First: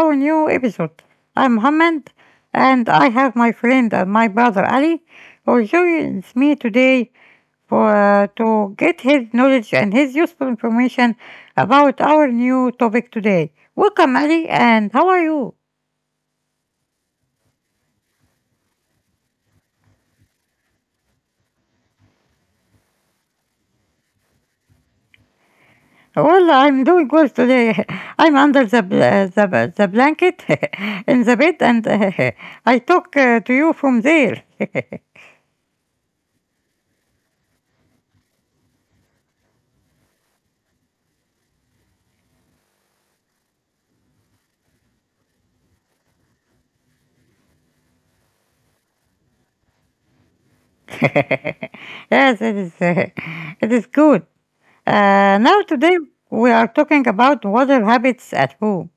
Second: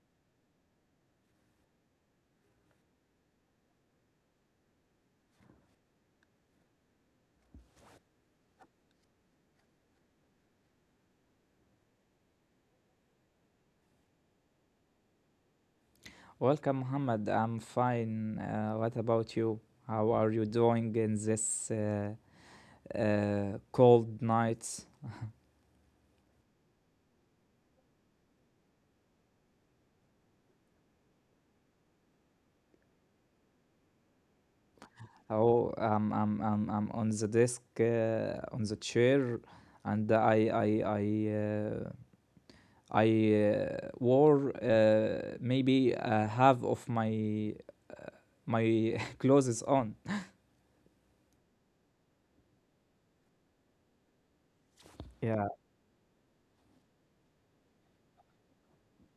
our new episode. I'm Mohammed, and I have my friend and my brother Ali, who joins me today for to get his knowledge and his useful information about our new topic today. Welcome, Ali, and how are you? Welcome, Muhammad. I'm fine. What about you? How are you doing in this cold night? Well, I'm doing well today. I'm under the the blanket in the bed, and I talk to you from there. Oh, I'm on the desk, on the chair, and I wore maybe half of my clothes on. Yes, it is. It is good. Now, today, we are talking about water habits at home.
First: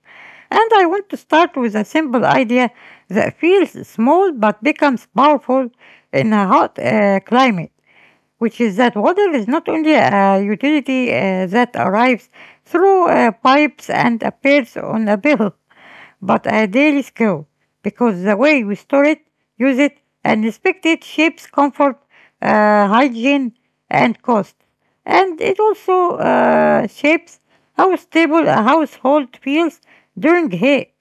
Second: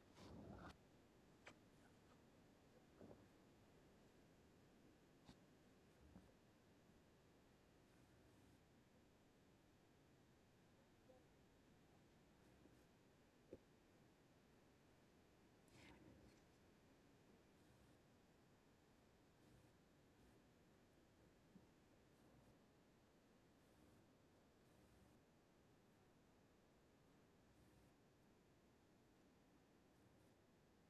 And I want to start with a simple idea that feels small but becomes powerful in a hot climate, which is that water is not only a utility that arrives through pipes and appears on a bill but a daily skill, because the way we store it, use it, and respect it shapes comfort, hygiene, and cost. And it also shapes how stable a household feels during hay.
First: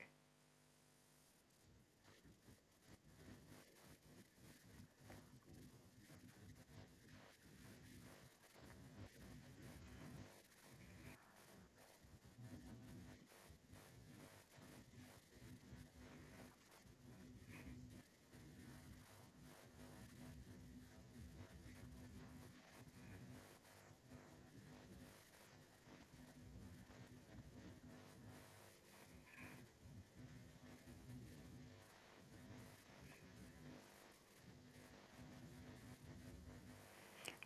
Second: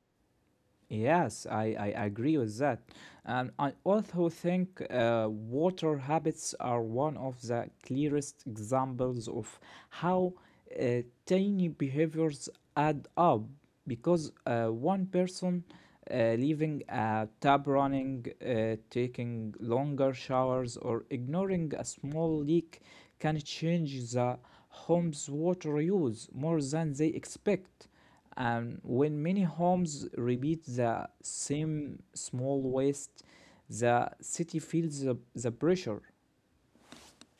Yes, I agree with that. And I also think water habits are one of the clearest examples of how uh, tiny behaviors add up because one person leaving a tap running, taking longer showers, or ignoring a small leak can change the home's water use more than they expect. And when many homes repeat the same small waste, the city feels the pressure.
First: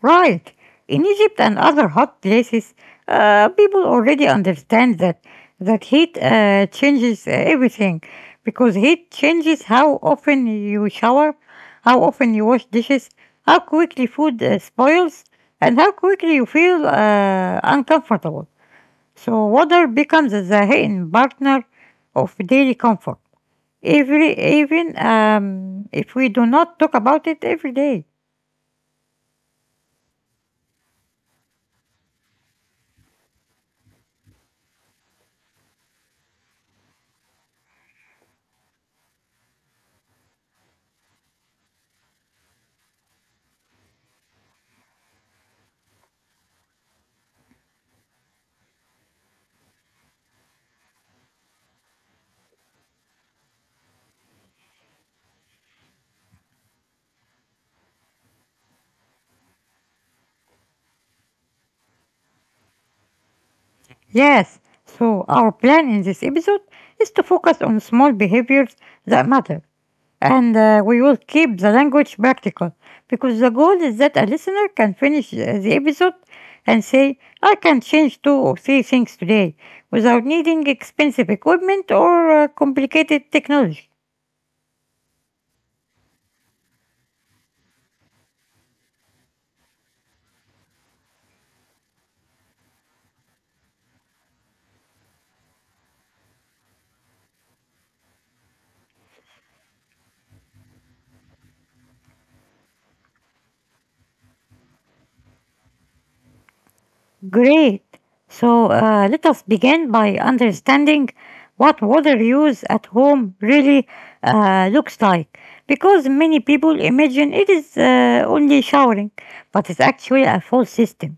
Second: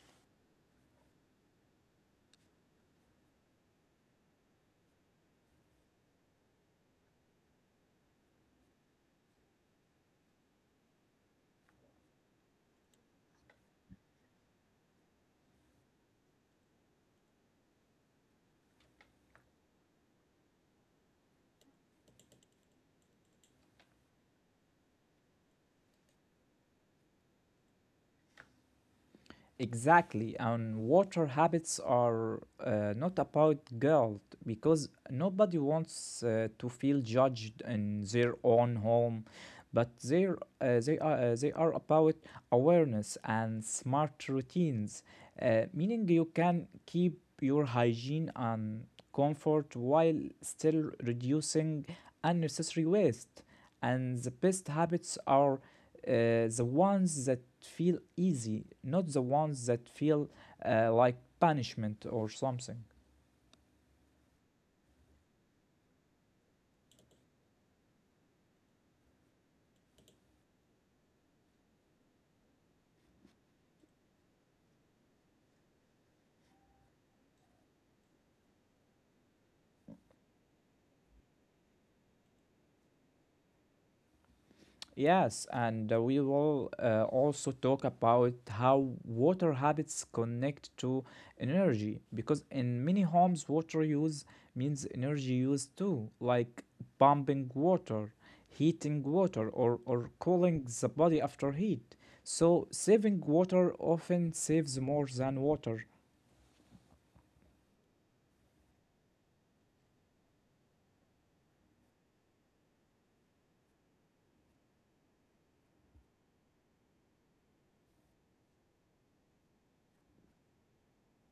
Right. In Egypt and other hot places, people already understand that heat changes everything, because heat changes how often you shower, how often you wash dishes, how quickly food spoils, and how quickly you feel uncomfortable. So water becomes the hidden partner of daily comfort. Every even if we do not talk about it every day. Exactly, and water habits are not about guilt because nobody wants to feel judged in their own home, but they are about awareness and smart routines, meaning you can keep your hygiene and comfort while still reducing unnecessary waste. And the best habits are the ones that feel easy, not the ones that feel like punishment or something. Yes, so our plan in this episode is to focus on small behaviors that matter, and we will keep the language practical, because the goal is that a listener can finish the episode and say, "I can change two or three things today without needing expensive equipment or complicated technology." Yes, and we will also talk about how water habits connect to energy because in many homes, water use means energy use too, like pumping water, heating water, or cooling the body after heat. So, saving water often saves more than water. Great. So let us begin by understanding what water use at home really looks like, because many people imagine it is only showering, but it's actually a full system.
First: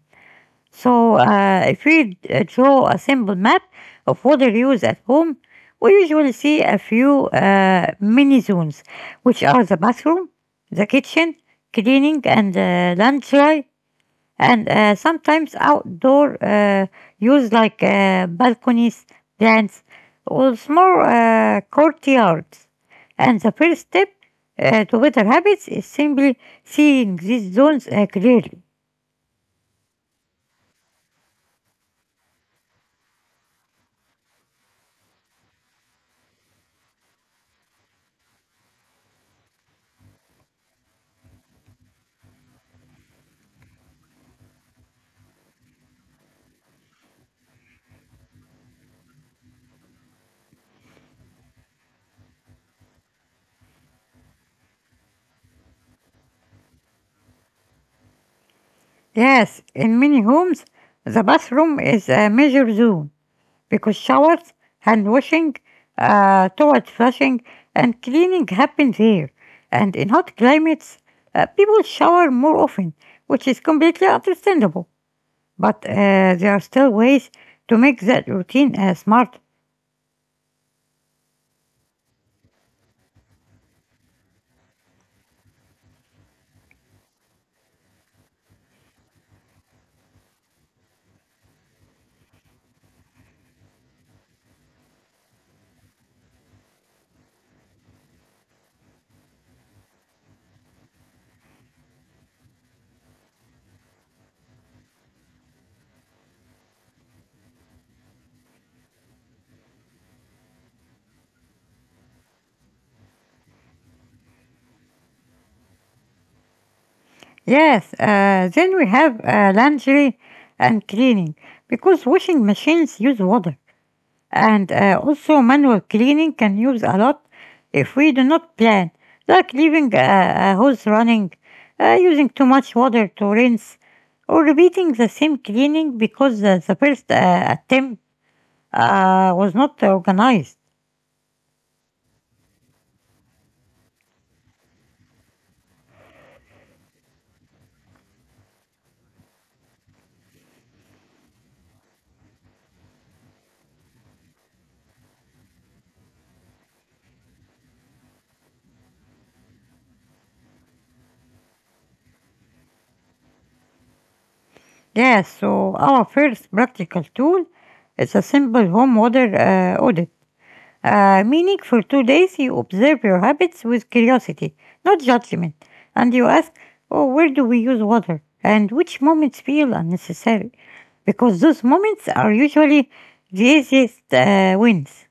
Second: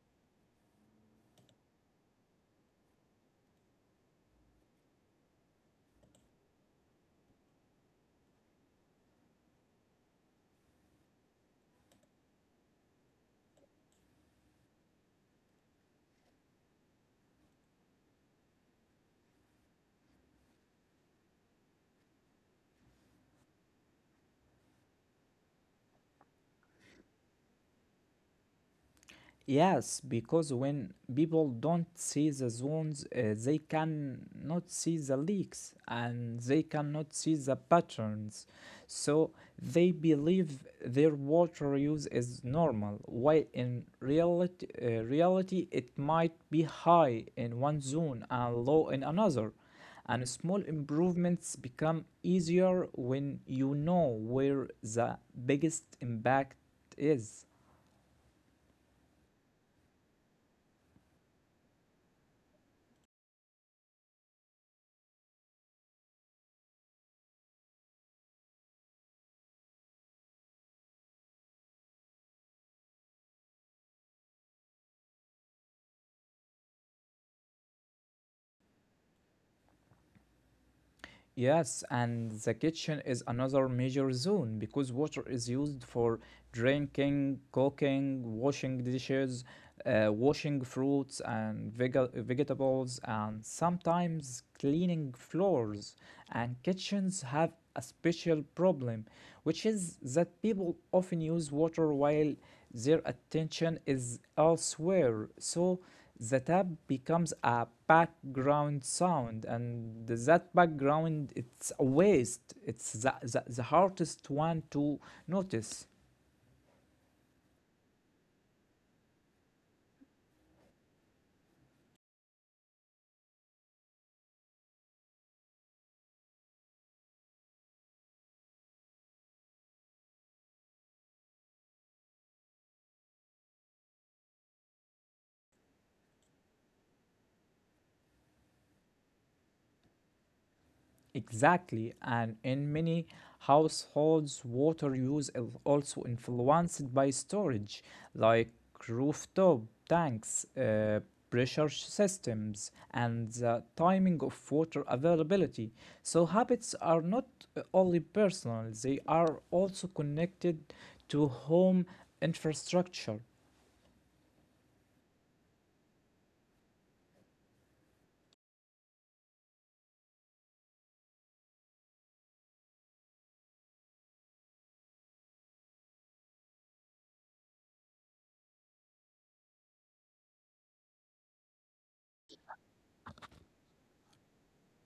So if we draw a simple map of water use at home, we usually see a few mini zones, which are the bathroom, the kitchen, cleaning, and laundry, and sometimes outdoor use like balconies, plants, or small courtyards. And the first step to better habits is simply seeing these zones clearly. Yes, because when people don't see the zones, they cannot see the leaks and they cannot see the patterns. So they believe their water use is normal, while in reality it might be high in one zone and low in another. And small improvements become easier when you know where the biggest impact is. Yes, in many homes, the bathroom is a major zone, because showers, hand washing, toilet flushing, and cleaning happen there. And in hot climates, people shower more often, which is completely understandable. But there are still ways to make that routine smart. Yes, and the kitchen is another major zone because water is used for drinking, cooking, washing dishes, washing fruits and vegetables, and sometimes cleaning floors. And kitchens have a special problem, which is that people often use water while their attention is elsewhere. So the tap becomes a background sound, and that background, it's a waste. It's the hardest one to notice. Yes, then we have laundry and cleaning, because washing machines use water, and also manual cleaning can use a lot if we do not plan, like leaving a hose running, using too much water to rinse, or repeating the same cleaning because the first attempt was not organized. Exactly, and in many households, water use is also influenced by storage, like rooftop tanks, pressure systems, and the timing of water availability. So, habits are not only personal, they are also connected to home infrastructure. Yeah, so our first practical tool is a simple home water audit. Meaning, for 2 days, you observe your habits with curiosity, not judgment, and you ask, "Oh, where do we use water? And which moments feel unnecessary?" Because those moments are usually the easiest wins.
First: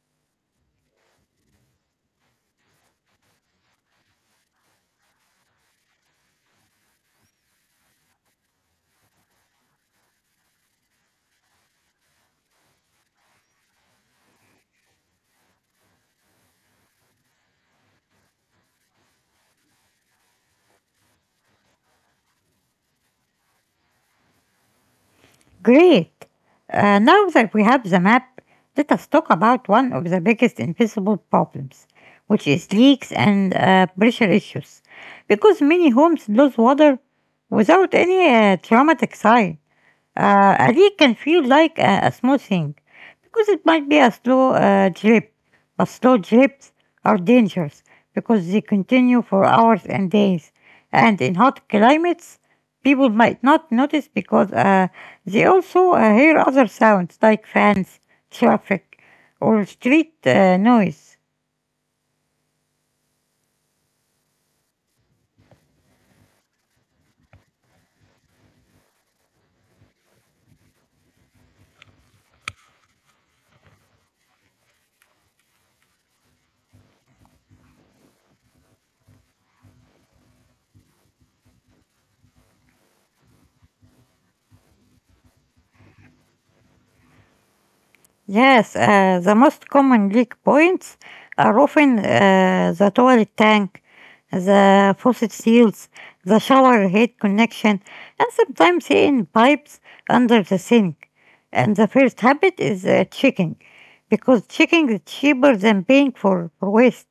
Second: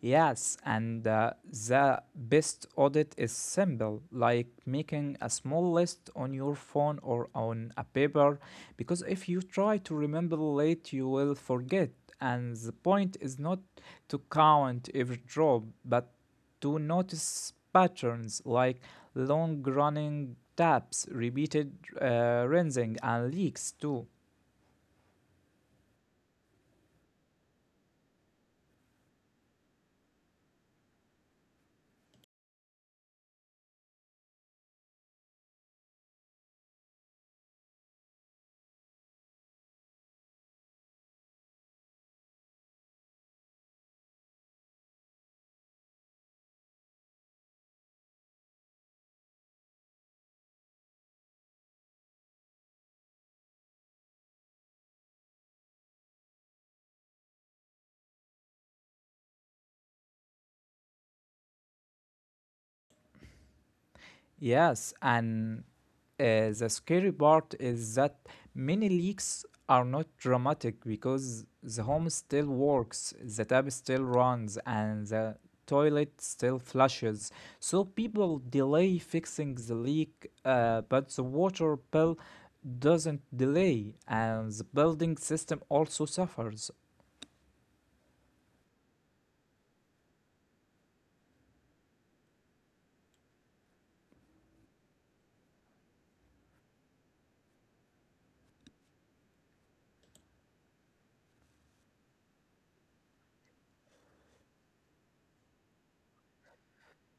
Yes, and the best audit is simple, like making a small list on your phone or on a paper, because if you try to remember late, you will forget. And the point is not to count every drop, but to notice patterns like long running taps, repeated rinsing, and leaks too. Great. Now that we have the map, let us talk about one of the biggest invisible problems, which is leaks and pressure issues, because many homes lose water without any traumatic sign. A leak can feel like a small thing because it might be a slow drip, but slow drips are dangerous because they continue for hours and days. And in hot climates, people might not notice because they also hear other sounds like fans, traffic, or street noise. Yes, and the scary part is that many leaks are not dramatic because the home still works, the tap still runs, and the toilet still flushes. So people delay fixing the leak, but the water bill doesn't delay, and the building system also suffers. Yes, the most common leak points are often the toilet tank, the faucet seals, the shower head connection, and sometimes hidden pipes under the sink. And the first habit is checking, because checking is cheaper than paying for waste.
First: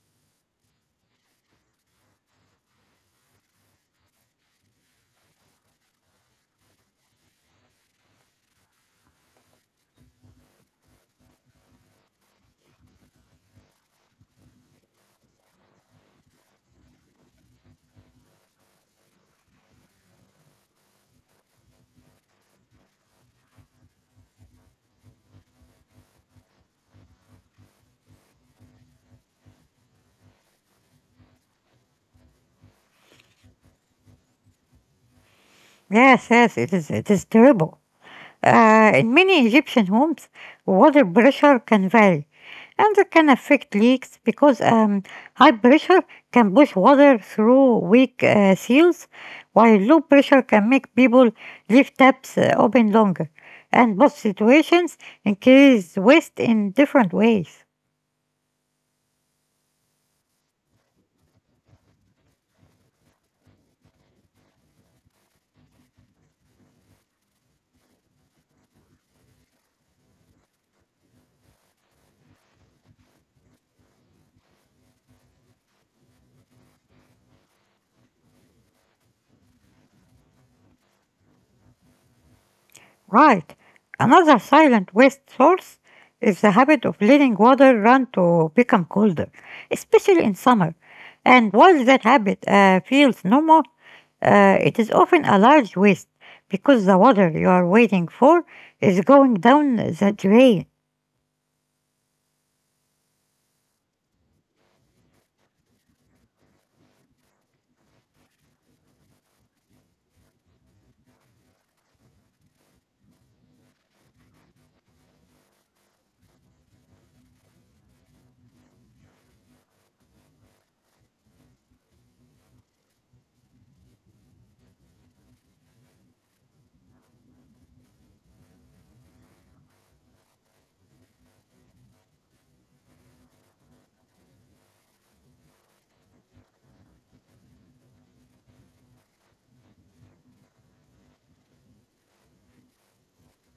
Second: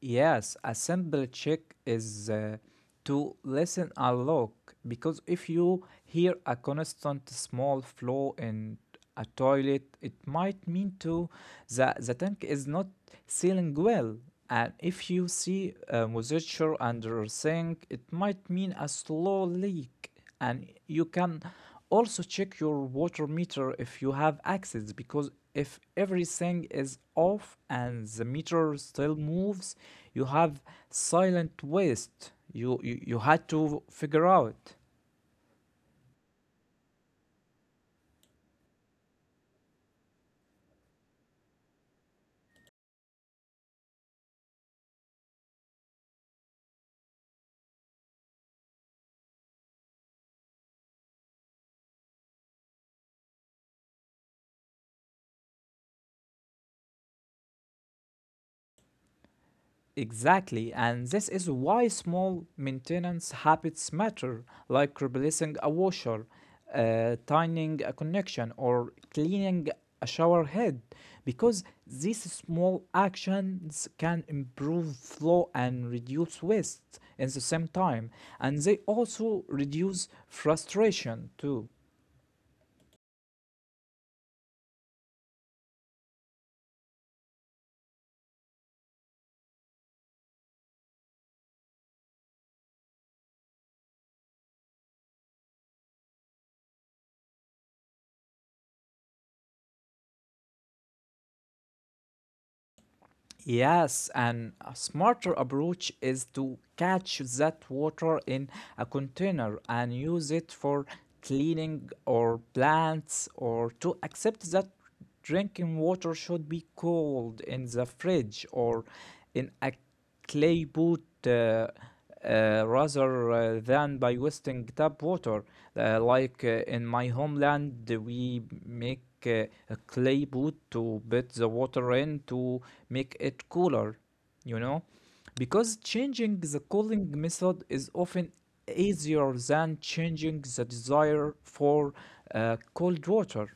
Yes, a simple check is to listen a lot because if you hear a constant small flow in a toilet, it might mean to the tank is not sealing well. And if you see moisture under a sink, it might mean a slow leak, and you can also check your water meter if you have access, because if everything is off and the meter still moves, you have silent waste you had to figure out. Yes, yes, it is. It is terrible. In many Egyptian homes, water pressure can vary, and that can affect leaks because high pressure can push water through weak seals, while low pressure can make people leave taps open longer. And both situations increase waste in different ways. Exactly, and this is why small maintenance habits matter, like replacing a washer, tightening a connection, or cleaning a shower head, because these small actions can improve flow and reduce waste at the same time, and they also reduce frustration too. Right. Another silent waste source is the habit of letting water run to become colder, especially in summer. And while that habit feels normal, it is often a large waste because the water you are waiting for is going down the drain. Yes, and a smarter approach is to catch that water in a container and use it for cleaning or plants, or to accept that drinking water should be cold in the fridge or in a clay pot. uh, Rather than by wasting tap water. Like in my homeland, we make a clay pot to put the water in to make it cooler, you know? Because changing the cooling method is often easier than changing the desire for cold water.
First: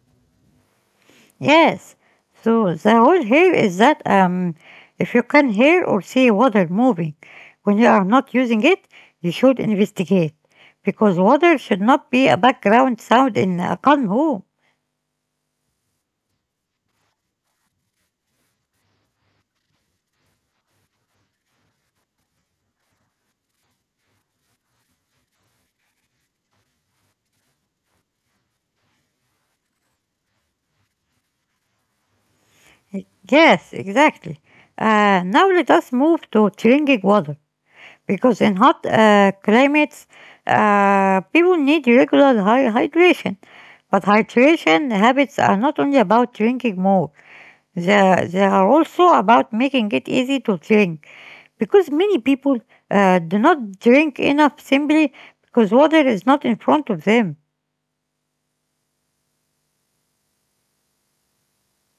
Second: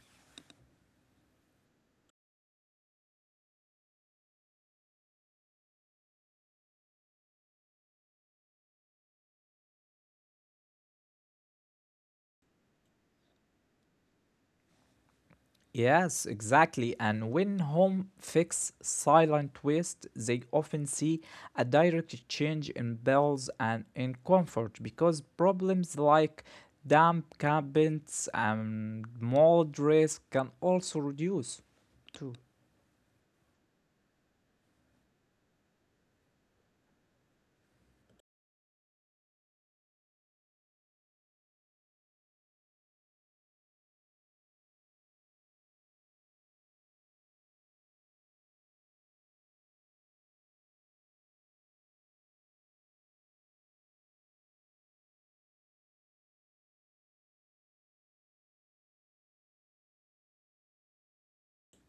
Yes. So the rule here is that if you can hear or see water moving when you are not using it, you should investigate, because water should not be a background sound in a calm home. Yes, exactly. And when home fix silent waste, they often see a direct change in bills and in comfort because problems like damp cabinets and mold risk can also reduce too. Yes, exactly. Now let us move to drinking water, because in hot climates, people need regular hydration. But hydration habits are not only about drinking more, there are also about making it easy to drink, because many people do not drink enough simply because water is not in front of them.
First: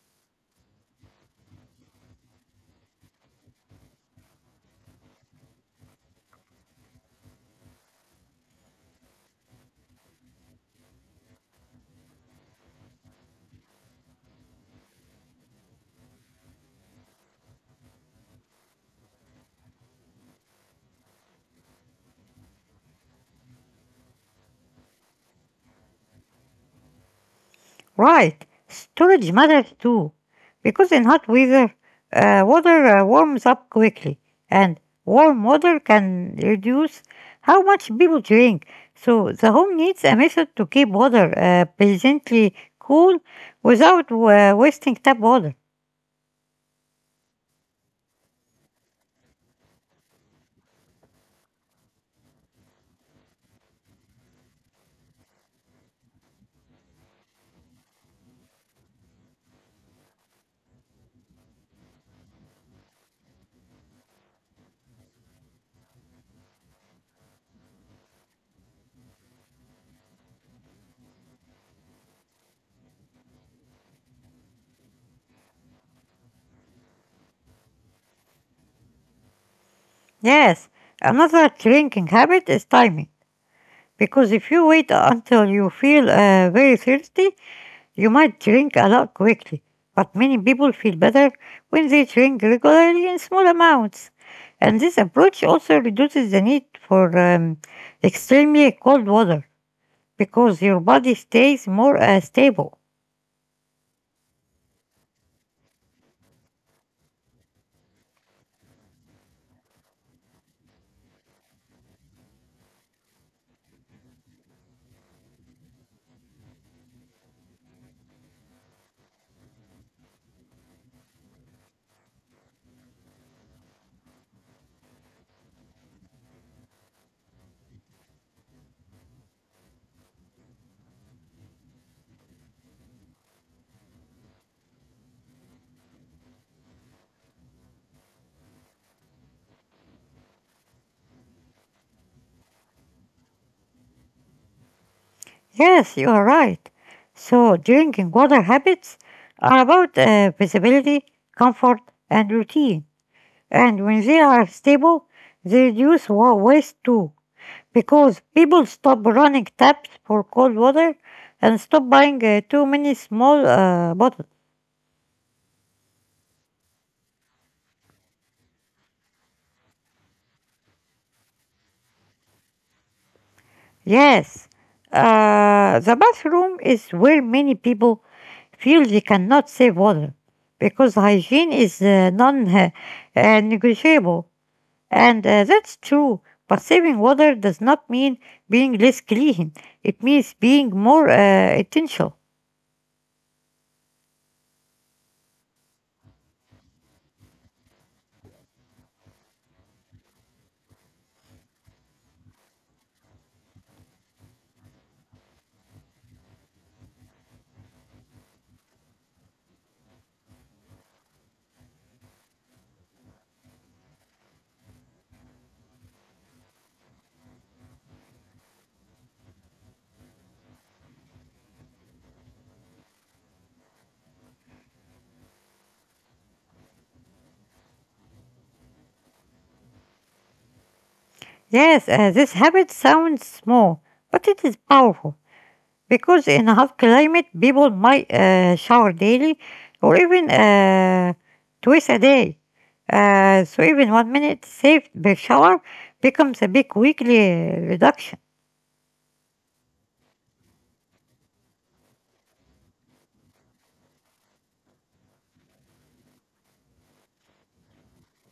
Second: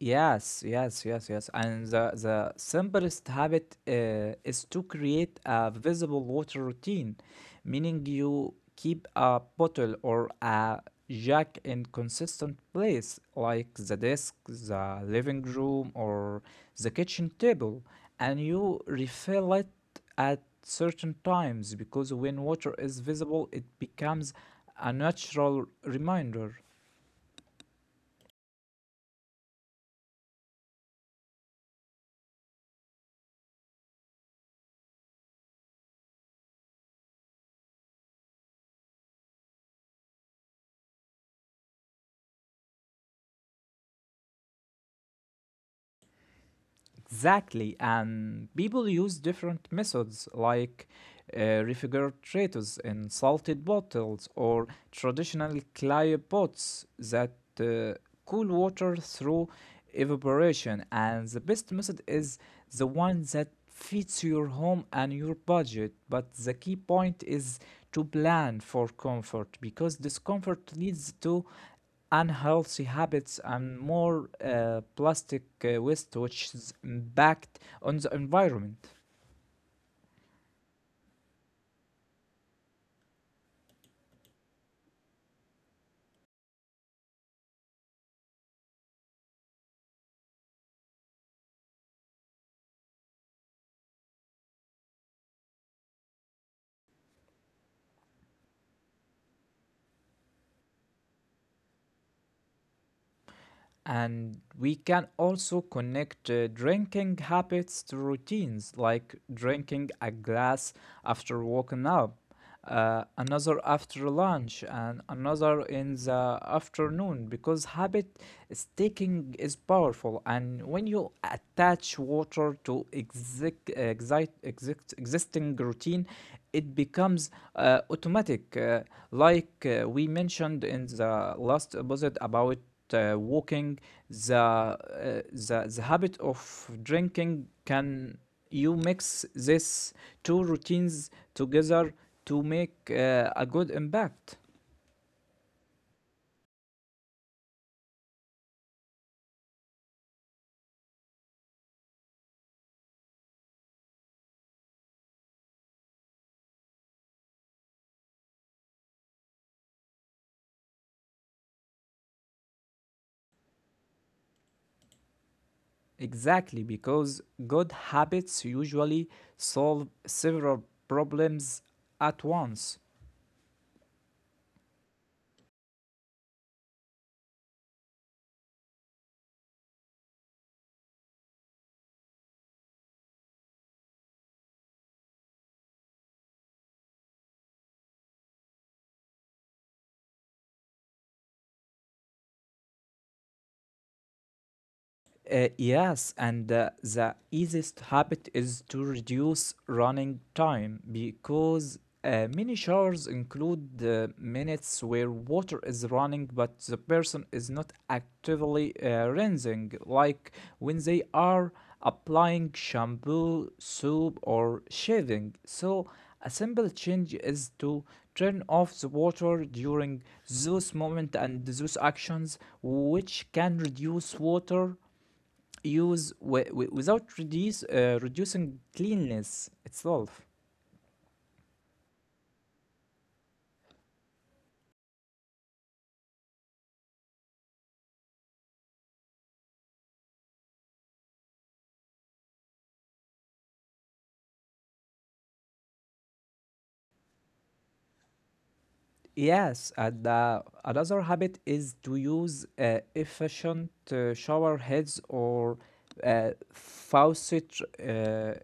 Yes, yes, yes, yes. And the simplest habit is to create a visible water routine, meaning you keep a bottle or a jug in consistent place, like the desk, the living room, or the kitchen table, and you refill it at certain times, because when water is visible, it becomes a natural reminder. Right, storage matters too, because in hot weather, water warms up quickly, and warm water can reduce how much people drink. So the home needs a method to keep water pleasantly cool without wasting tap water. Exactly, and people use different methods like refrigerators in salted bottles or traditional clay pots that uh, cool water through evaporation. And the best method is the one that fits your home and your budget. But the key point is to plan for comfort because discomfort leads to unhealthy habits and more plastic waste, which is impact on the environment. Yes, another drinking habit is timing, because if you wait until you feel very thirsty, you might drink a lot quickly. But many people feel better when they drink regularly in small amounts. And this approach also reduces the need for extremely cold water, because your body stays more stable. And we can also connect drinking habits to routines, like drinking a glass after waking up, another after lunch, and another in the afternoon, because habit sticking is powerful. And when you attach water to existing routine, it becomes automatic, like we mentioned in the last episode about walking, the habit of drinking can, you mix these two routines together to make a good impact. Yes, you are right. So, drinking water habits are about visibility, comfort, and routine. And when they are stable, they reduce waste too, because people stop running taps for cold water and stop buying too many small bottles. Exactly, because good habits usually solve several problems at once. Yes, the bathroom is where many people feel they cannot save water, because hygiene is non negotiable. And that's true, but saving water does not mean being less clean, it means being more intentional. Yes, and the easiest habit is to reduce running time because many showers include minutes where water is running but the person is not actively rinsing, like when they are applying shampoo, soap, or shaving. So, a simple change is to turn off the water during those moments and those actions, which can reduce water use without reducing cleanliness itself. Yes, this habit sounds small, but it is powerful, because in a hot climate, people might shower daily or even twice a day. So even 1 minute saved per shower becomes a big weekly reduction. Yes, and another habit is to use efficient shower heads or faucet uh,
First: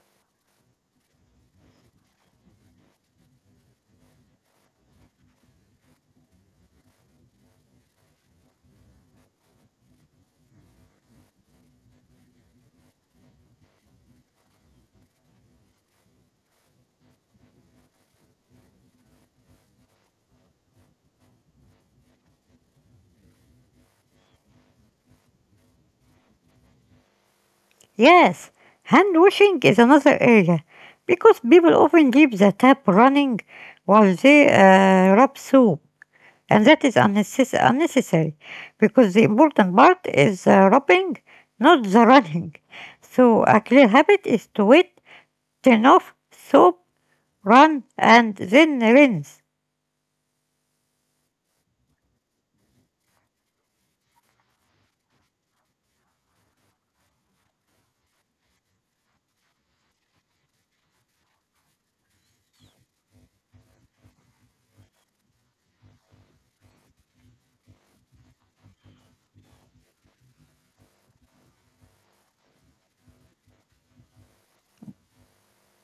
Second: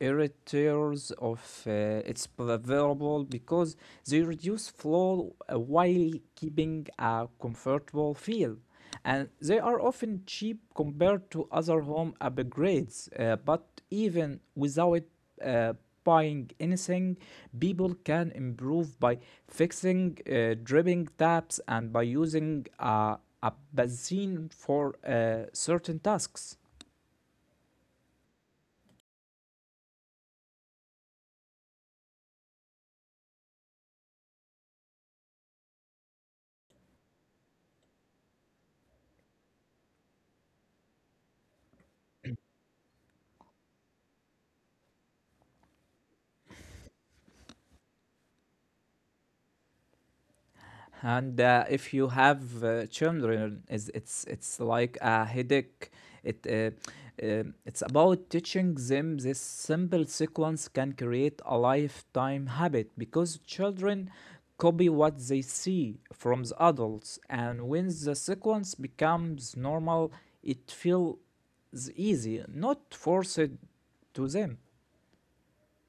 editors of it's available, because they reduce flow while keeping a comfortable feel, and they are often cheap compared to other home upgrades. But even without uh, buying anything, people can improve by fixing dripping taps and by using a basin for certain tasks. Yes, hand washing is another area, because people often leave the tap running while they rub soap. And that is unnecessary, because the important part is the rubbing, not the running. So a clear habit is to wait, turn off, soap, run, and then rinse. And if you have children, is it's like a headache. it uh, it's about teaching them this simple sequence can create a lifetime habit because children copy what they see from the adults, and when the sequence becomes normal, it feels easy, not forced to them.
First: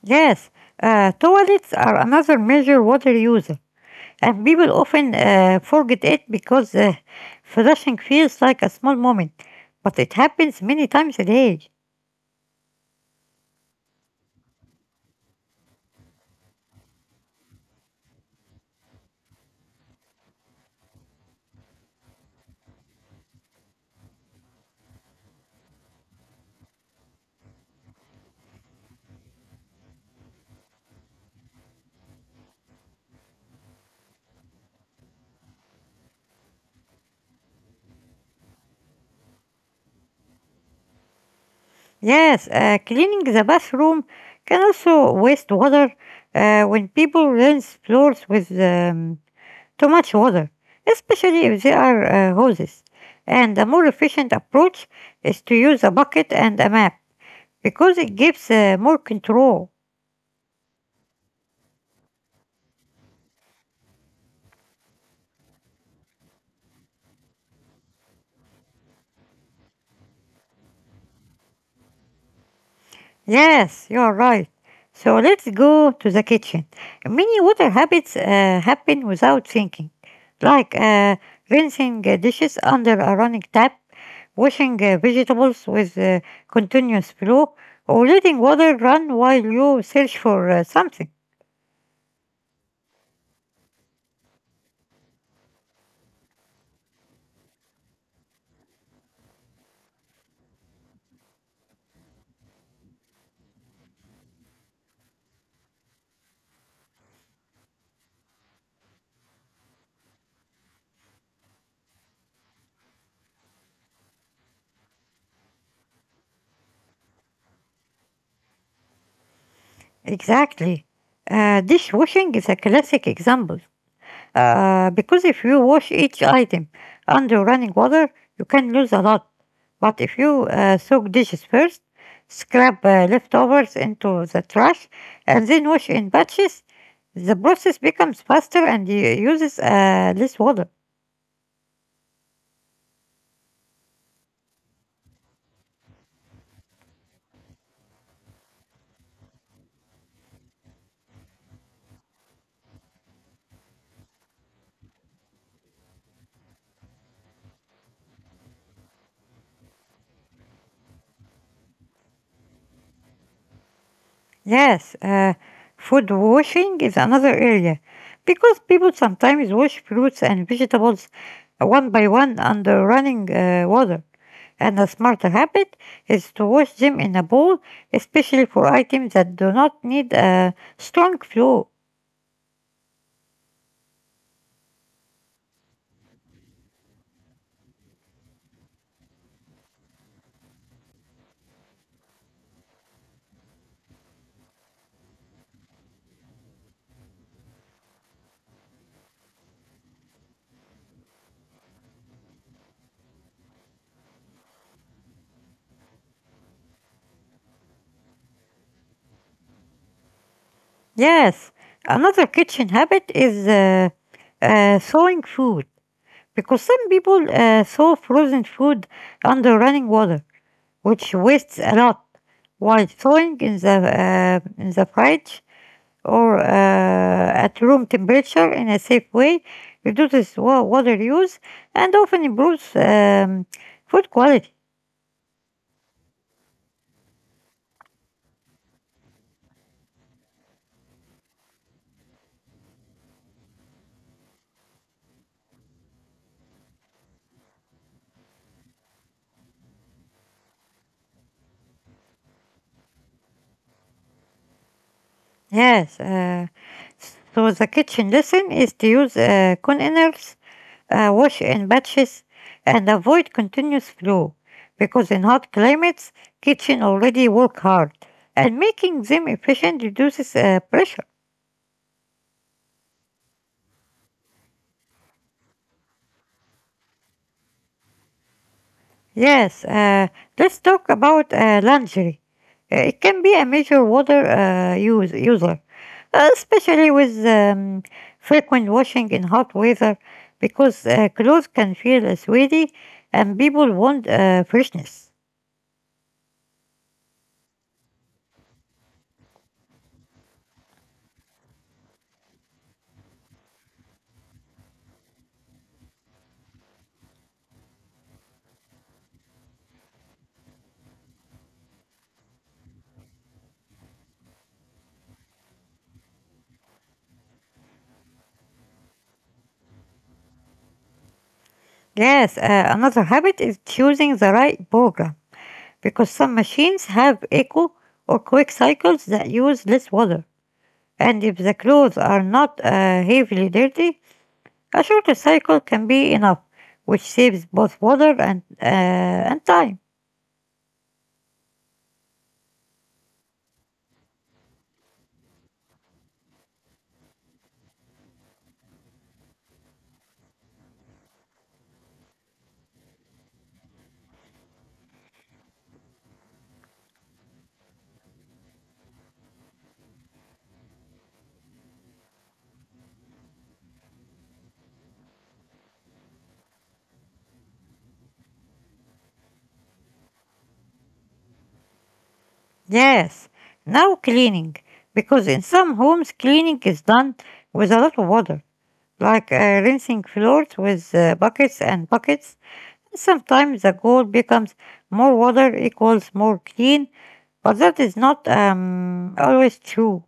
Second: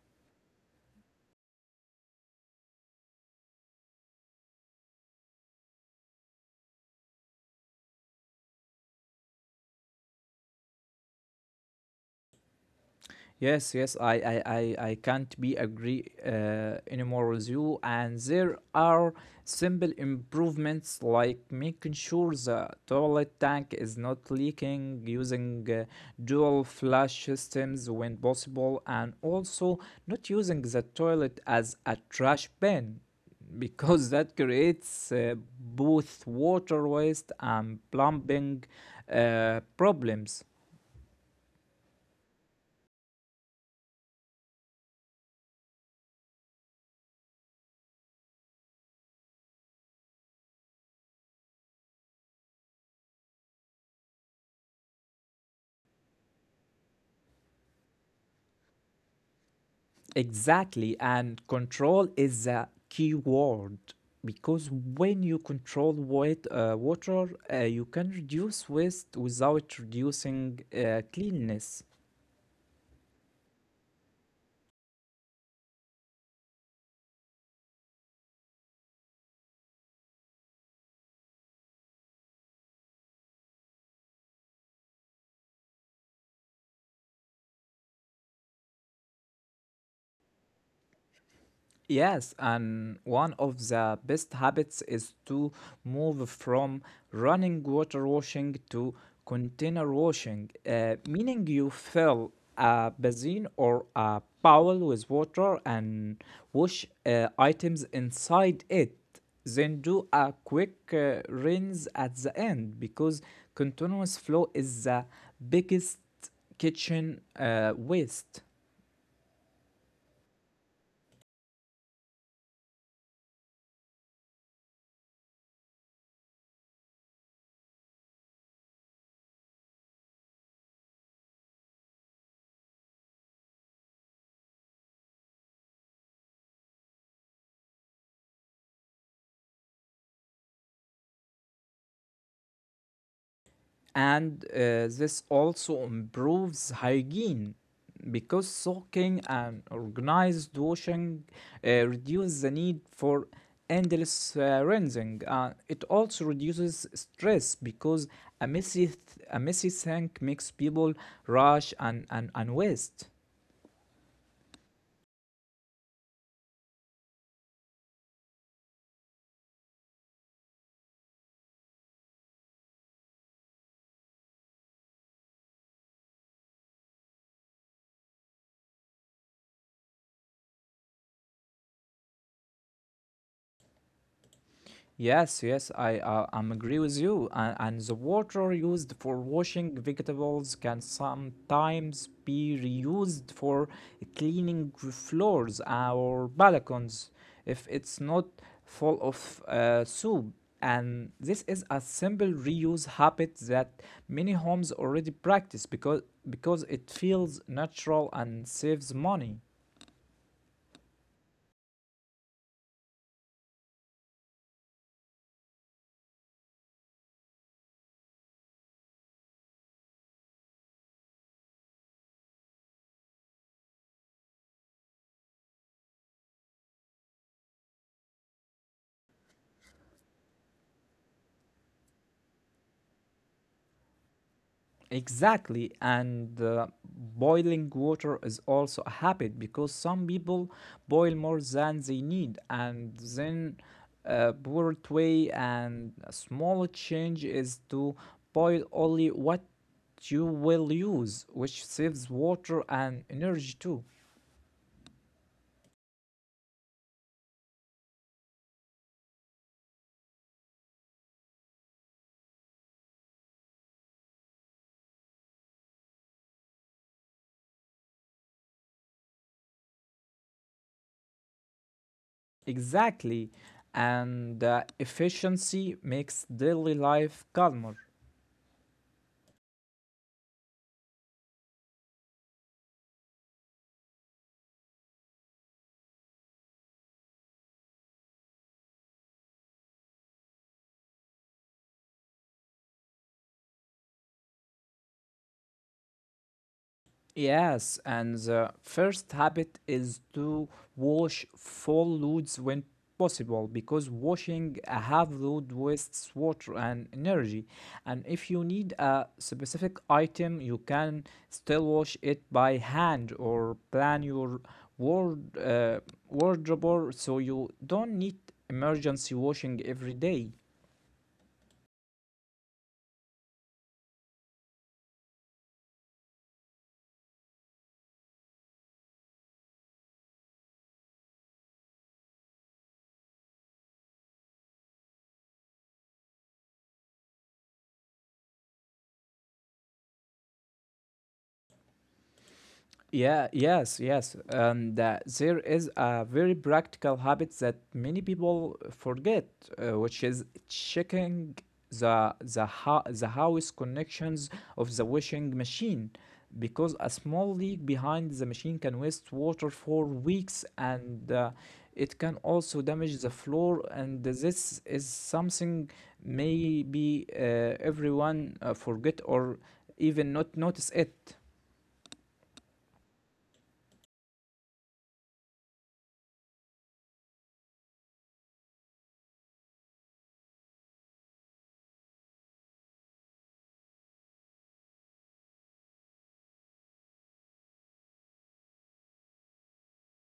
Yes, toilets are another major water user, and people often forget it because flushing feels like a small moment, but it happens many times a day. Yes, yes, I can't be agree anymore with you. And there are simple improvements like making sure the toilet tank is not leaking, using dual flush systems when possible, and also not using the toilet as a trash bin, because that creates both water waste and plumbing problems. Yes, cleaning the bathroom can also waste water when people rinse floors with too much water, especially if they are hoses. And a more efficient approach is to use a bucket and a map, because it gives more control. Exactly, and control is a key word because when you control water, you can reduce waste without reducing cleanliness. Yes, you are right. So let's go to the kitchen. Many water habits happen without thinking, like rinsing dishes under a running tap, washing vegetables with continuous flow, or letting water run while you search for something. Yes, and one of the best habits is to move from running water washing to container washing, meaning you fill a basin or a bowl with water and wash items inside it. Then do a quick rinse at the end because continuous flow is the biggest kitchen waste. Exactly. Dishwashing is a classic example. Because if you wash each item under running water, you can lose a lot. But if you soak dishes first, scrap leftovers into the trash, and then wash in batches, the process becomes faster and uses less water. And this also improves hygiene because soaking and organized washing reduce the need for endless rinsing. It also reduces stress because a messy, th- a messy sink makes people rush and waste. Yes, food washing is another area, because people sometimes wash fruits and vegetables one by one under running water. And a smart habit is to wash them in a bowl, especially for items that do not need a strong flow. Yes, yes, I I'm agree with you. And the water used for washing vegetables can sometimes be reused for cleaning floors or balconies if it's not full of soap. And this is a simple reuse habit that many homes already practice because it feels natural and saves money. Yes, another kitchen habit is thawing food, because some people thaw frozen food under running water, which wastes a lot, while thawing in in the fridge or at room temperature in a safe way reduces water use and often improves food quality. Exactly, and boiling water is also a habit because some people boil more than they need and then poor way, and a small change is to boil only what you will use, which saves water and energy too. Yes, so the kitchen lesson is to use containers, wash in batches, and avoid continuous flow, because in hot climates, kitchen already work hard, and making them efficient reduces pressure. Exactly, and efficiency makes daily life calmer. Yes, let's talk about lingerie. It can be a major water use, user, especially with frequent washing in hot weather, because clothes can feel sweaty and people want freshness. Yes, and the first habit is to wash full loads when possible because washing a half load wastes water and energy. And if you need a specific item, you can still wash it by hand or plan your ward, uh, wardrobe so you don't need emergency washing every day. Yes, another habit is choosing the right program, because some machines have eco or quick cycles that use less water. And if the clothes are not heavily dirty, a short cycle can be enough, which saves both water and time. Yeah, yes, yes. And there is a very practical habit that many people forget, which is checking the house connections of the washing machine, because a small leak behind the machine can waste water for weeks, and it can also damage the floor. And this is something maybe everyone forget or even not notice it. Yes, now cleaning, because in some homes cleaning is done with a lot of water, like rinsing floors with buckets and buckets. Sometimes the goal becomes more water equals more clean, but that is not always true.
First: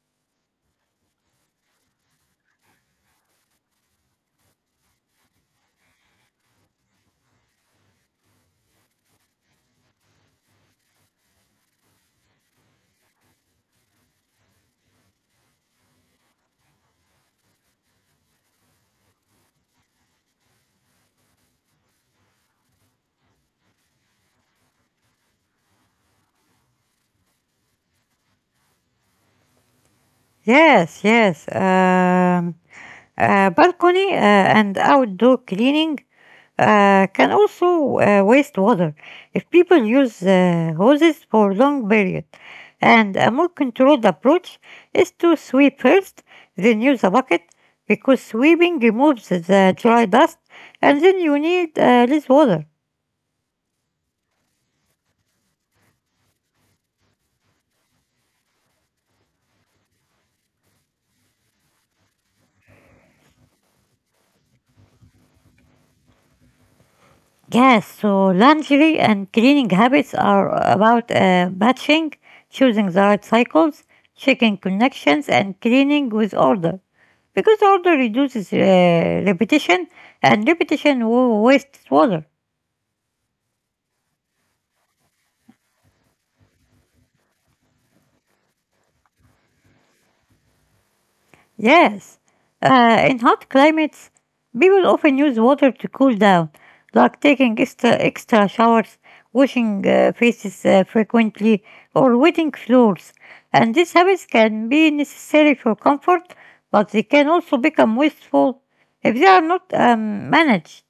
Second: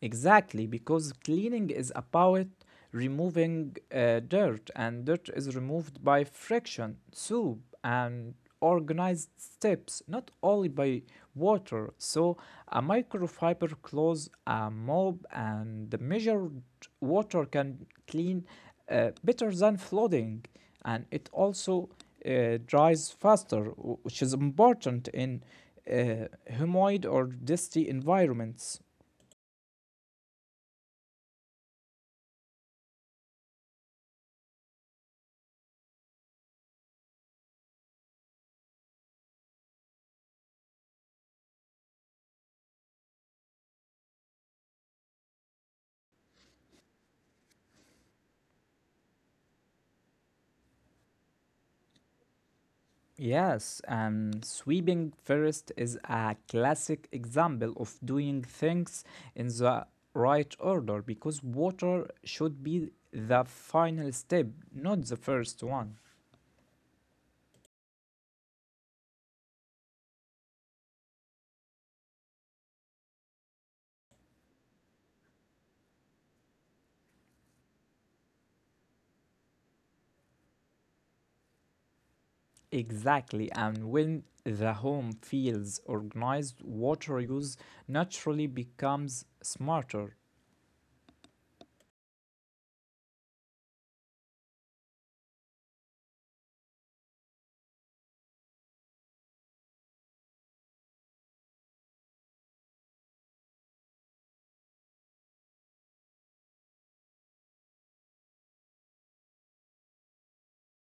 Exactly, because cleaning is about removing dirt, and dirt is removed by friction, soup, and organized steps, not only by water. So, a microfiber cloth, a mop, and the measured water can clean better than flooding, and it also dries faster, which is important in humid or dusty environments. Yes, yes. Balcony and outdoor cleaning can also waste water if people use hoses for long period. And a more controlled approach is to sweep first, then use a bucket, because sweeping removes the dry dust, and then you need less water. Yes, and sweeping first is a classic example of doing things in the right order because water should be the final step, not the first one. Yes, so laundry and cleaning habits are about batching, choosing the right cycles, checking connections, and cleaning with order. Because order reduces repetition, and repetition wastes water. Exactly, and when the home feels organized, water use naturally becomes smarter. Yes, in hot climates, people often use water to cool down, like taking extra, extra showers, washing faces frequently, or wetting floors. And these habits can be necessary for comfort, but they can also become wasteful if they are not managed.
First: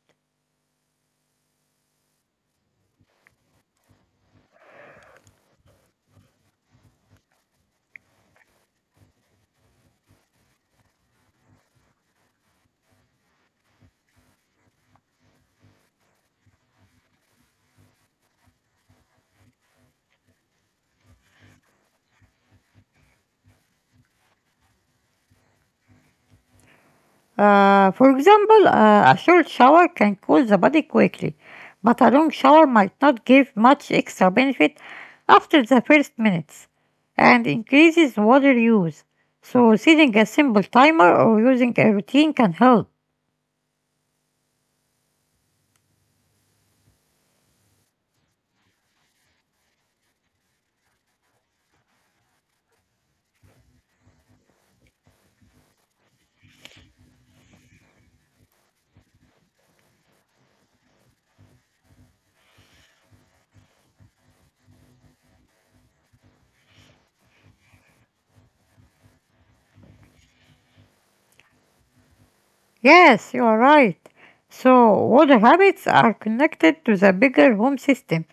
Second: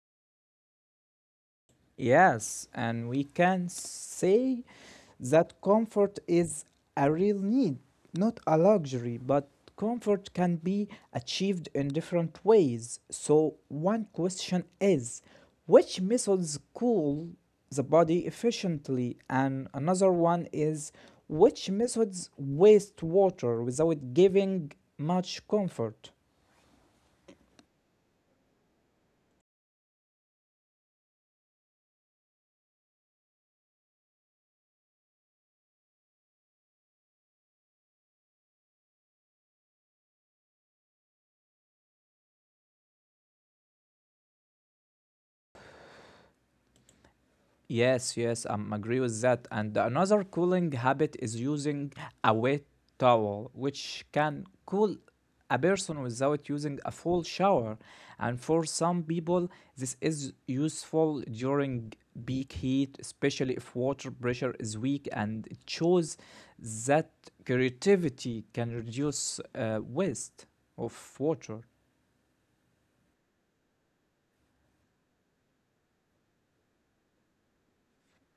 Yes, and we can say that comfort is a real need, not a luxury, but comfort can be achieved in different ways. So, one question is which methods cool the body efficiently? And another one is which methods waste water without giving much comfort? For example, a short shower can cool the body quickly, but a long shower might not give much extra benefit after the first minutes and increases water use. So, setting a simple timer or using a routine can help. Yes, yes, I agree with that. And another cooling habit is using a wet towel, which can cool a person without using a full shower. And for some people, this is useful during peak heat, especially if water pressure is weak, and it shows that creativity can reduce waste of water. Yes, you are right. So, water habits are connected to the bigger home system,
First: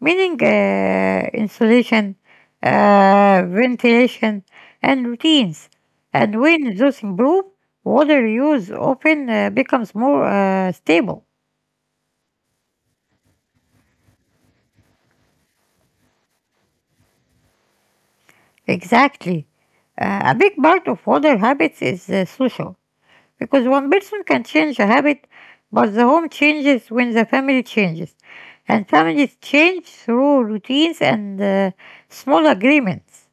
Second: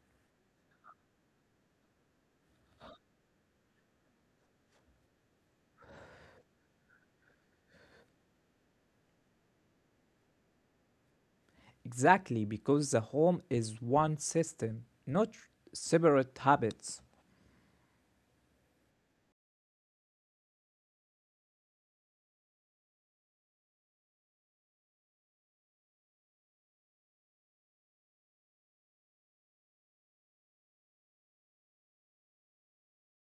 meaning insulation, ventilation, and routines. And when those improve, water use often becomes more stable. Exactly, because the home is one system, not separate habits. Exactly. A big part of water habits is social. Because one person can change a habit, but the home changes when the family changes. And families change through routines and small agreements.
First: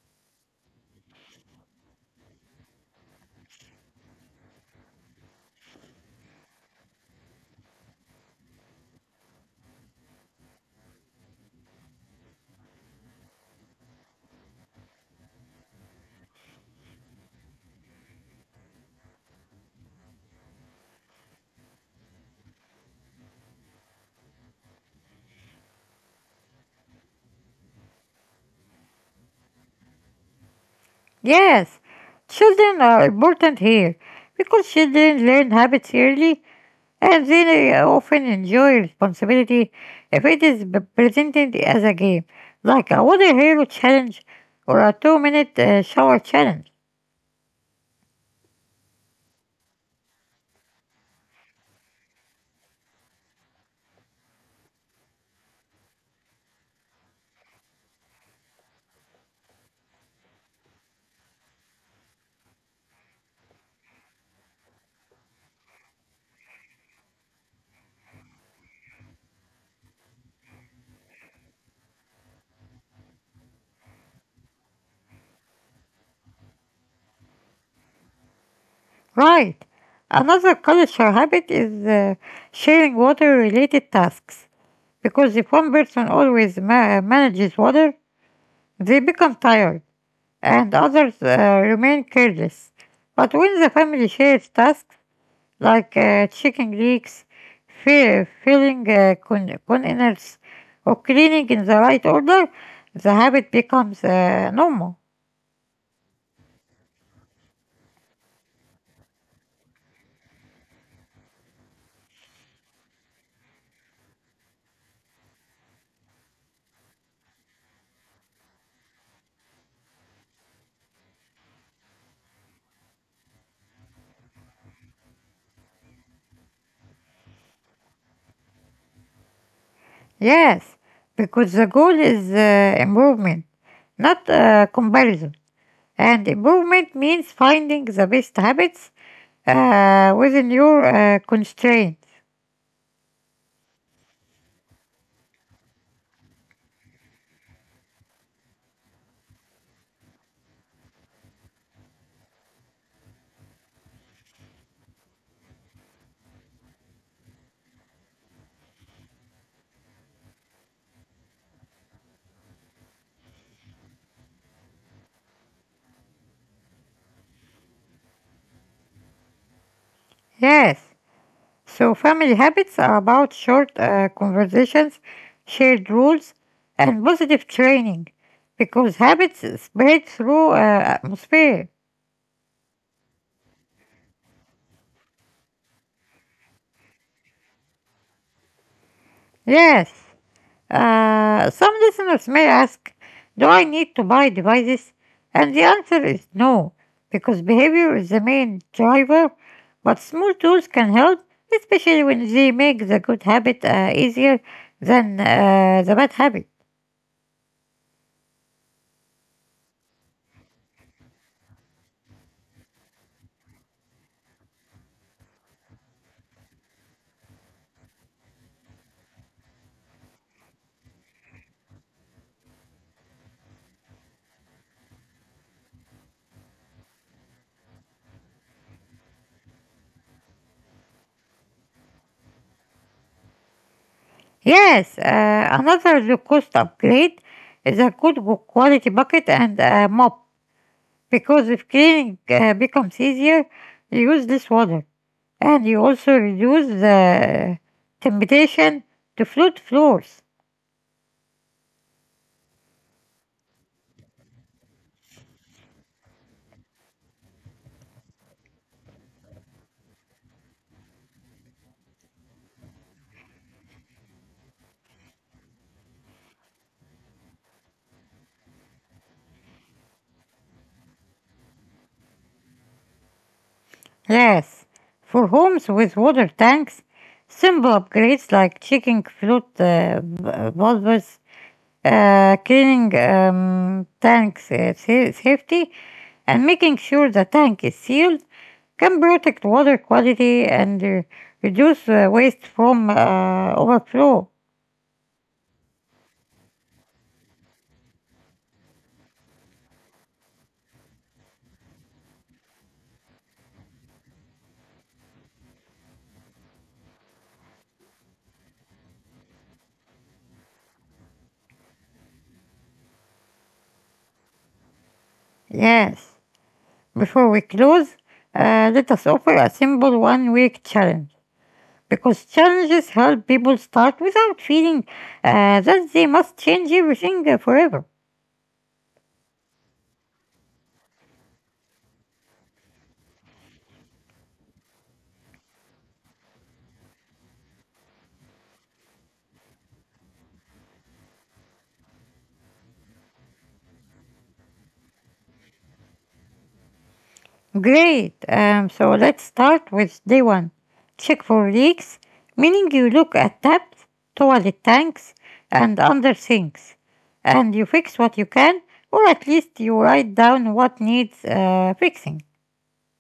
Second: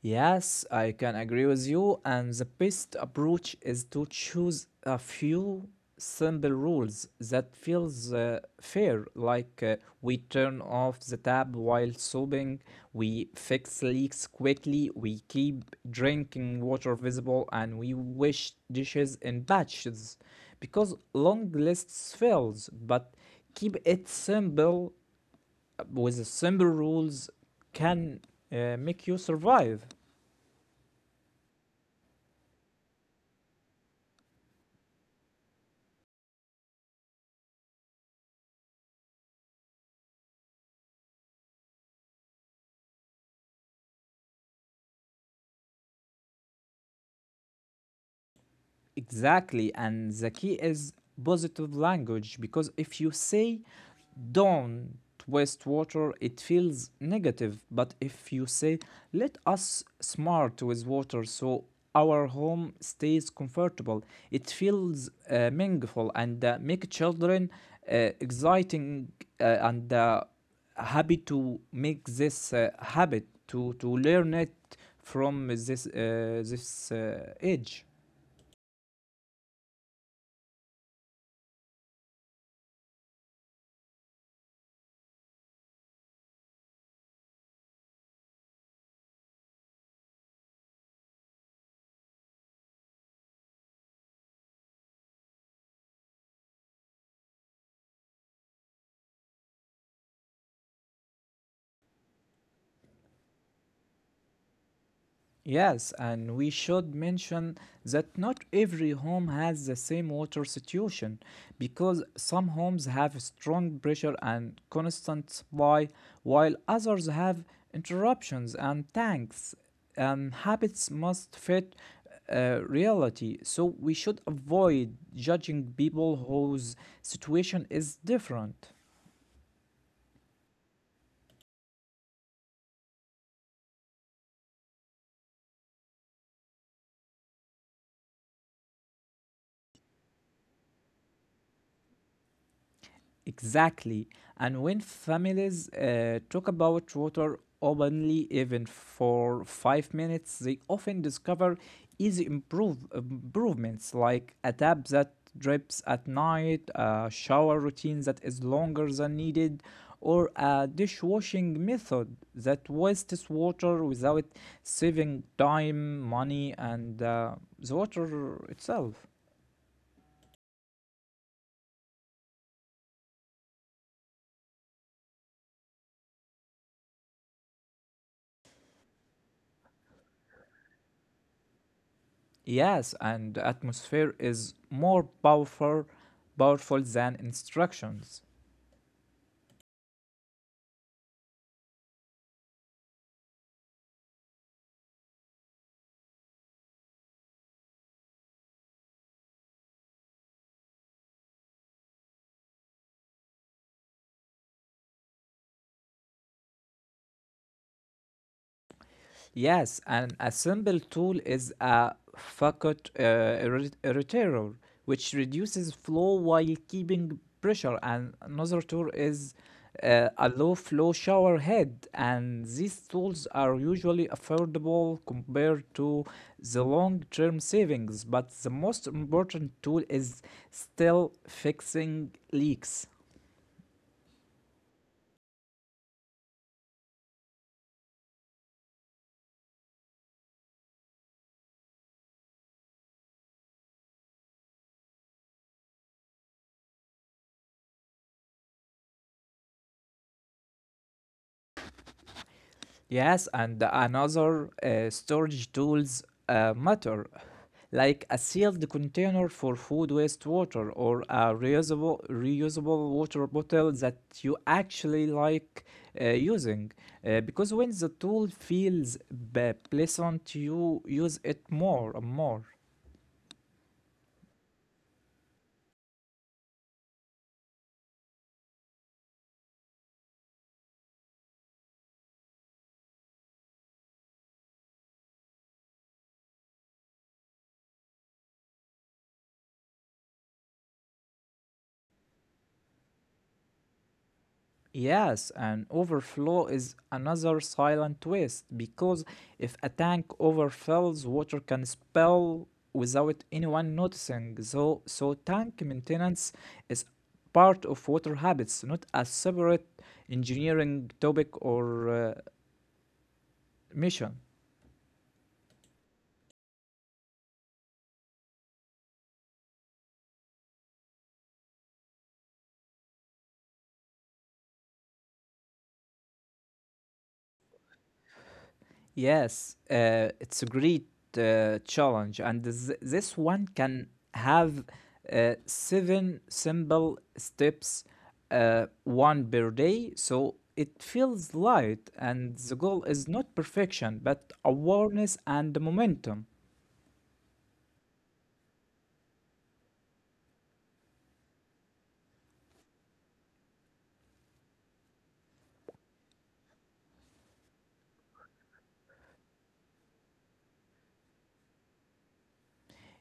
Yes, I can agree with you. And the best approach is to choose a few simple rules that feels fair, like we turn off the tap while sobbing, we fix leaks quickly, we keep drinking water visible, and we wash dishes in batches. Because long lists fails, but keep it simple with the simple rules can make you survive. Yes, children are important here because children learn habits early and they often enjoy responsibility if it is presented as a game, like a water hero challenge or a 2 minute shower challenge. Exactly. And the key is positive language because if you say don't waste water, it feels negative. But if you say let us smart with water so our home stays comfortable, it feels meaningful and make children exciting and happy to make this habit to learn it from this age. Right. Another culture habit is sharing water related tasks because if one person always manages water, they become tired and others remain careless. But when the family shares tasks like checking leaks, filling containers, or cleaning in the right order, the habit becomes normal. Yes, and we should mention that not every home has the same water situation because some homes have strong pressure and constant supply, while others have interruptions and tanks. And habits must fit reality, so we should avoid judging people whose situation is different. Yes, because the goal is improvement, not comparison. And improvement means finding the best habits within your constraints. Exactly. And when families talk about water openly, even for 5 minutes, they often discover improvements like a tap that drips at night, a shower routine that is longer than needed, or a dishwashing method that wastes water without saving time, money, and the water itself. Yes, so family habits are about short conversations, shared rules, and positive training because habits spread through atmosphere. Yes, and atmosphere is more powerful than instructions. Yes. Some listeners may ask, do I need to buy devices? And the answer is no, because behavior is the main driver, but small tools can help, especially when they make the good habit easier than the bad habit. Yes, and a simple tool is a Fagott irritator, which reduces flow while keeping pressure. And another tool is a low flow shower head. And these tools are usually affordable compared to the long term savings. But the most important tool is still fixing leaks. Yes, another low cost upgrade is a good quality bucket and a mop, because if cleaning becomes easier, you use less water, and you also reduce the temptation to flood floors. Yes, and another storage tools matter, like a sealed container for food waste water or a reusable water bottle that you actually like using. Because when the tool feels pleasant, you use it more and more. Yes, for homes with water tanks, simple upgrades like checking flood bulbs, cleaning tanks sa- safety, and making sure the tank is sealed can protect water quality and reduce waste from overflow. Yes, and overflow is another silent waste because if a tank overfills, water can spill without anyone noticing. So, tank maintenance is part of water habits, not a separate engineering topic or mission. Yes. Before we close, let us offer a simple 1 week challenge because challenges help people start without feeling that they must change everything forever. Yes, it's a great challenge, and this one can have 7 simple steps, 1 per day, so it feels light, and the goal is not perfection, but awareness and momentum. Great. So let's start with day one. Check for leaks, meaning you look at taps, toilet tanks, and under sinks, and you fix what you can, or at least you write down what needs fixing.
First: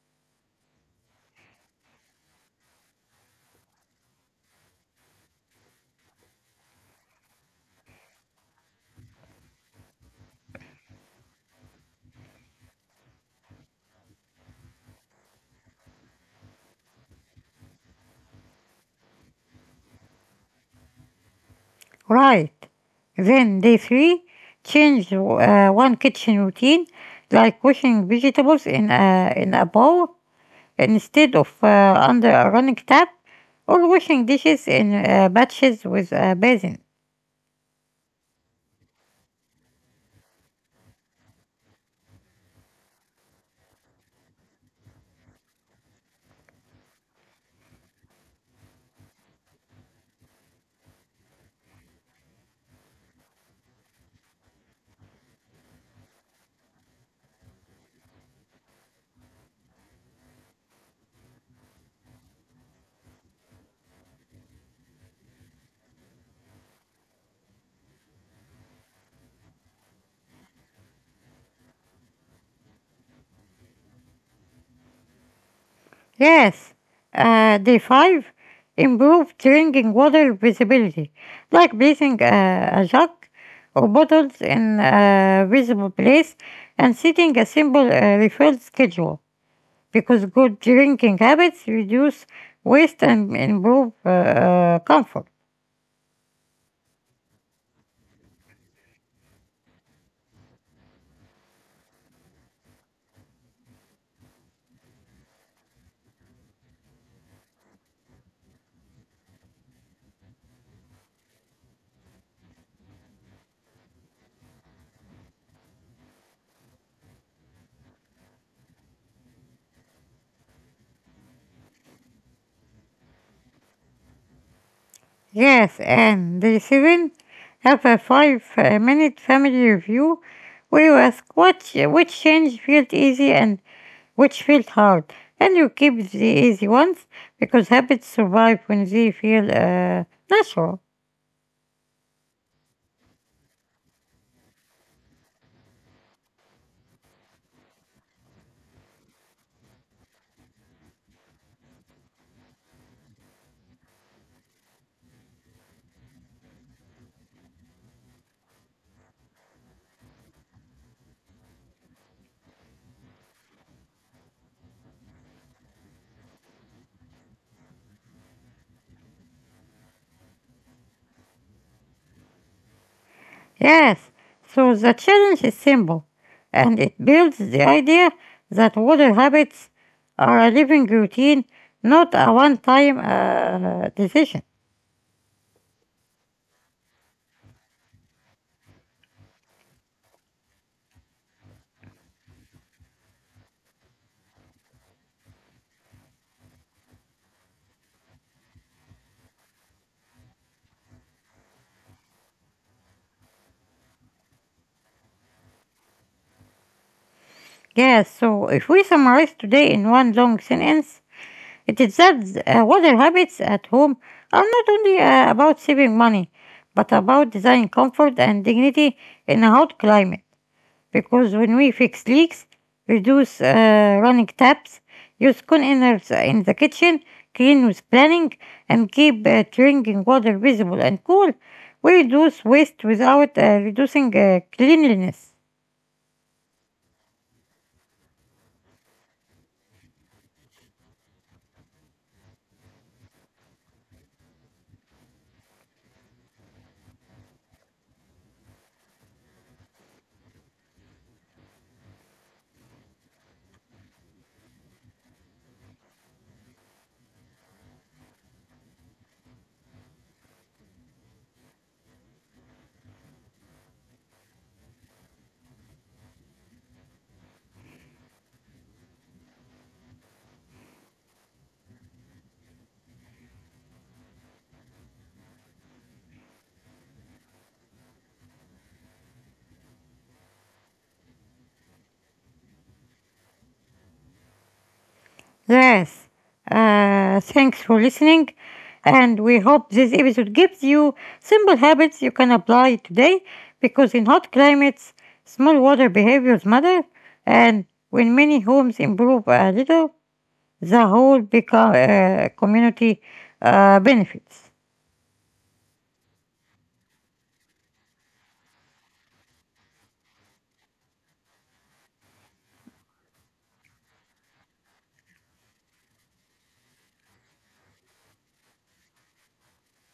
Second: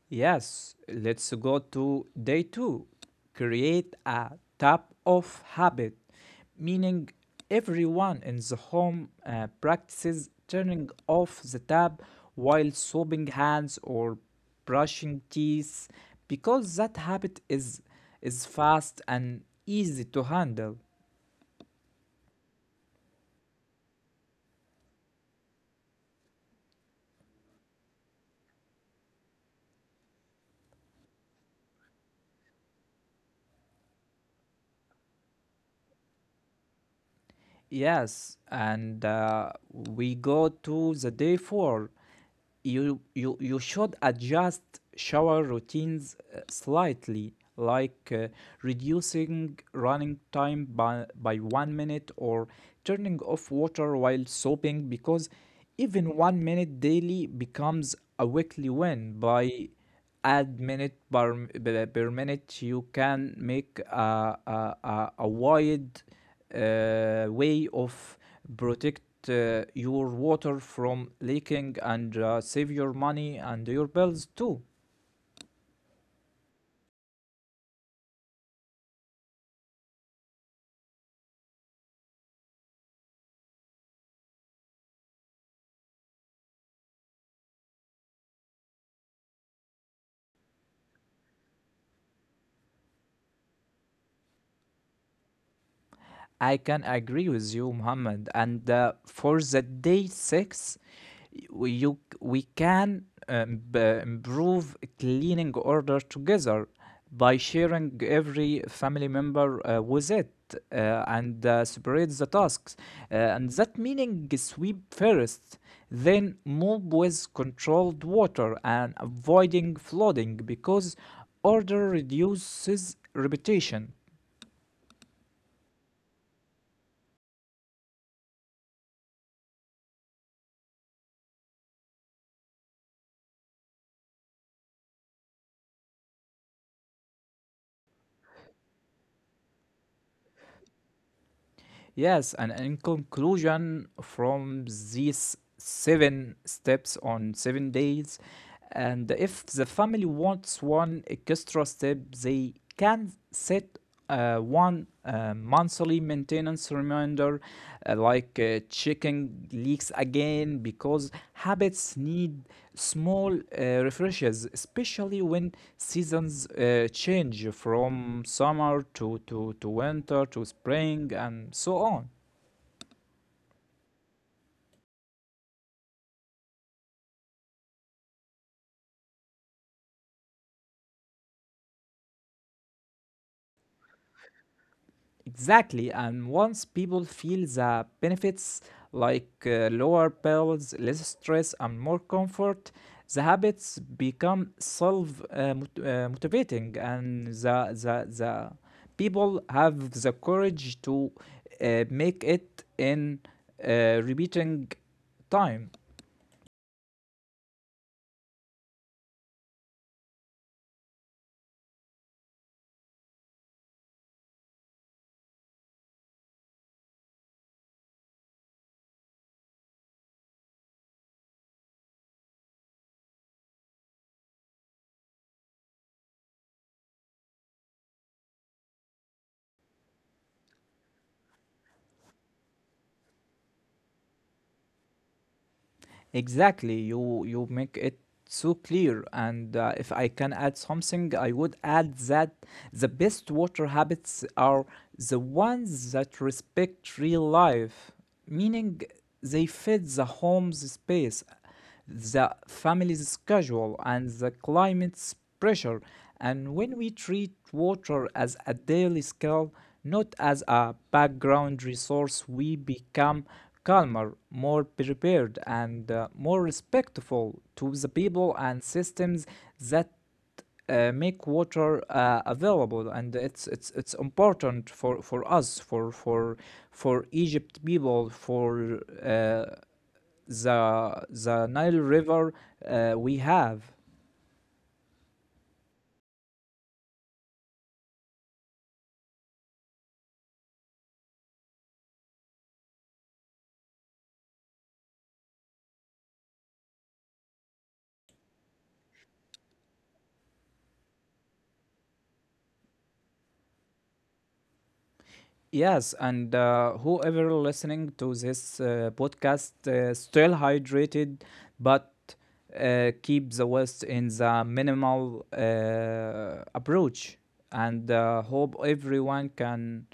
Yes, let's go to day 2. Create a tap of habit, meaning everyone in the home practices turning off the tap while soaping hands or brushing teeth because that habit is fast and easy to handle. Right. Then day three, change one kitchen routine, like washing vegetables in a bowl instead of under a running tap, or washing dishes in batches with a basin. Yes, and we go to the day 4. You should adjust shower routines slightly, like reducing running time by 1 minute or turning off water while soaping because even 1 minute daily becomes a weekly win by add minute per, m- b- per minute you can make a wide way of protect your water from leaking and save your money and your bills too. Yes. Day five, improve drinking water visibility, like placing a jug or bottles in a visible place and setting a simple refill schedule, because good drinking habits reduce waste and improve comfort. I can agree with you, Muhammad. And for the day 6 we can improve cleaning order together by sharing every family member with it and separate the tasks. And that meaning sweep first then move with controlled water and avoiding flooding because order reduces repetition. Yes, and the seven have a five-minute family review where you ask what which change felt easy and which felt hard, and you keep the easy ones because habits survive when they feel natural. Yes, and in conclusion from these 7 steps on 7 days. And if the family wants one extra step, they can set one monthly maintenance reminder, like checking leaks again, because habits need small refreshes, especially when seasons change from summer to winter to spring and so on. Yes, so the challenge is simple, and it builds the idea that water habits are a living routine, not a one-time decision. Exactly, and once people feel the benefits like lower bills, less stress, and more comfort, the habits become self motivating, and the people have the courage to make it in repeating time. Yes, so if we summarize today in one long sentence, it is that water habits at home are not only about saving money, but about designing comfort and dignity in a hot climate, because when we fix leaks, reduce running taps, use containers in the kitchen, clean with planning, and keep drinking water visible and cool, we reduce waste without reducing cleanliness. Exactly, you make it so clear. And if I can add something, I would add that the best water habits are the ones that respect real life, meaning they fit the home's space, the family's schedule, and the climate's pressure. And when we treat water as a daily skill, not as a background resource, we become calmer, more prepared, and more respectful to the people and systems that make water available. And it's important for us for Egypt people for the Nile River we have. Yes, thanks for listening, and we hope this episode gives you simple habits you can apply today because in hot climates, small water behaviors matter, and when many homes improve a little, the whole community benefits. Yes, and whoever listening to this podcast, still hydrated, but keep the waste in the minimal approach, and hope everyone can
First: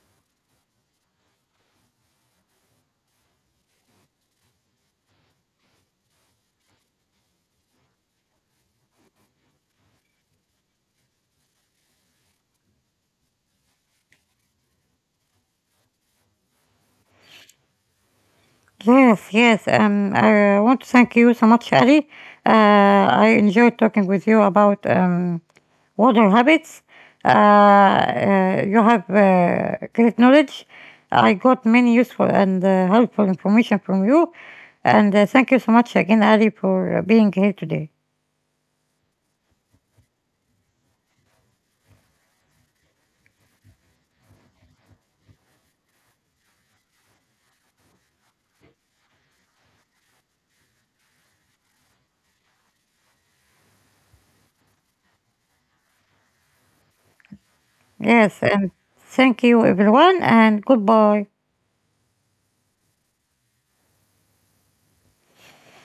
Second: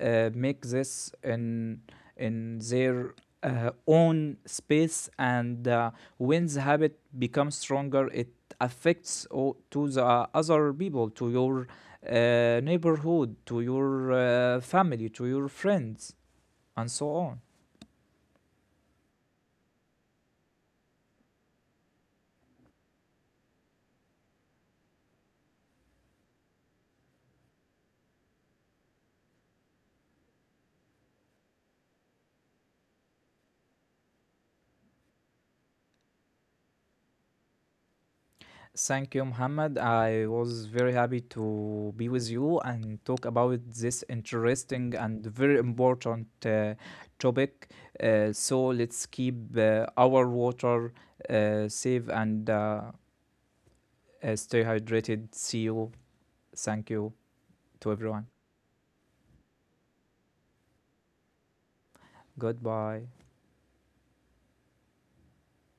make this in their own space. And when the habit becomes stronger, it affects to the other people to your neighborhood to your family to your friends and so on. Yes, yes. I want to thank you so much, Ali. Uh, I enjoyed talking with you about water habits. You have great knowledge. I got many useful and helpful information from you. And thank you so much again, Ali, for being here today. Thank you, Muhammad. I was very happy to be with you and talk about this interesting and very important topic. So let's keep our water safe and stay hydrated. See you. Thank you to everyone. Yes, and thank you, everyone, and goodbye. Goodbye.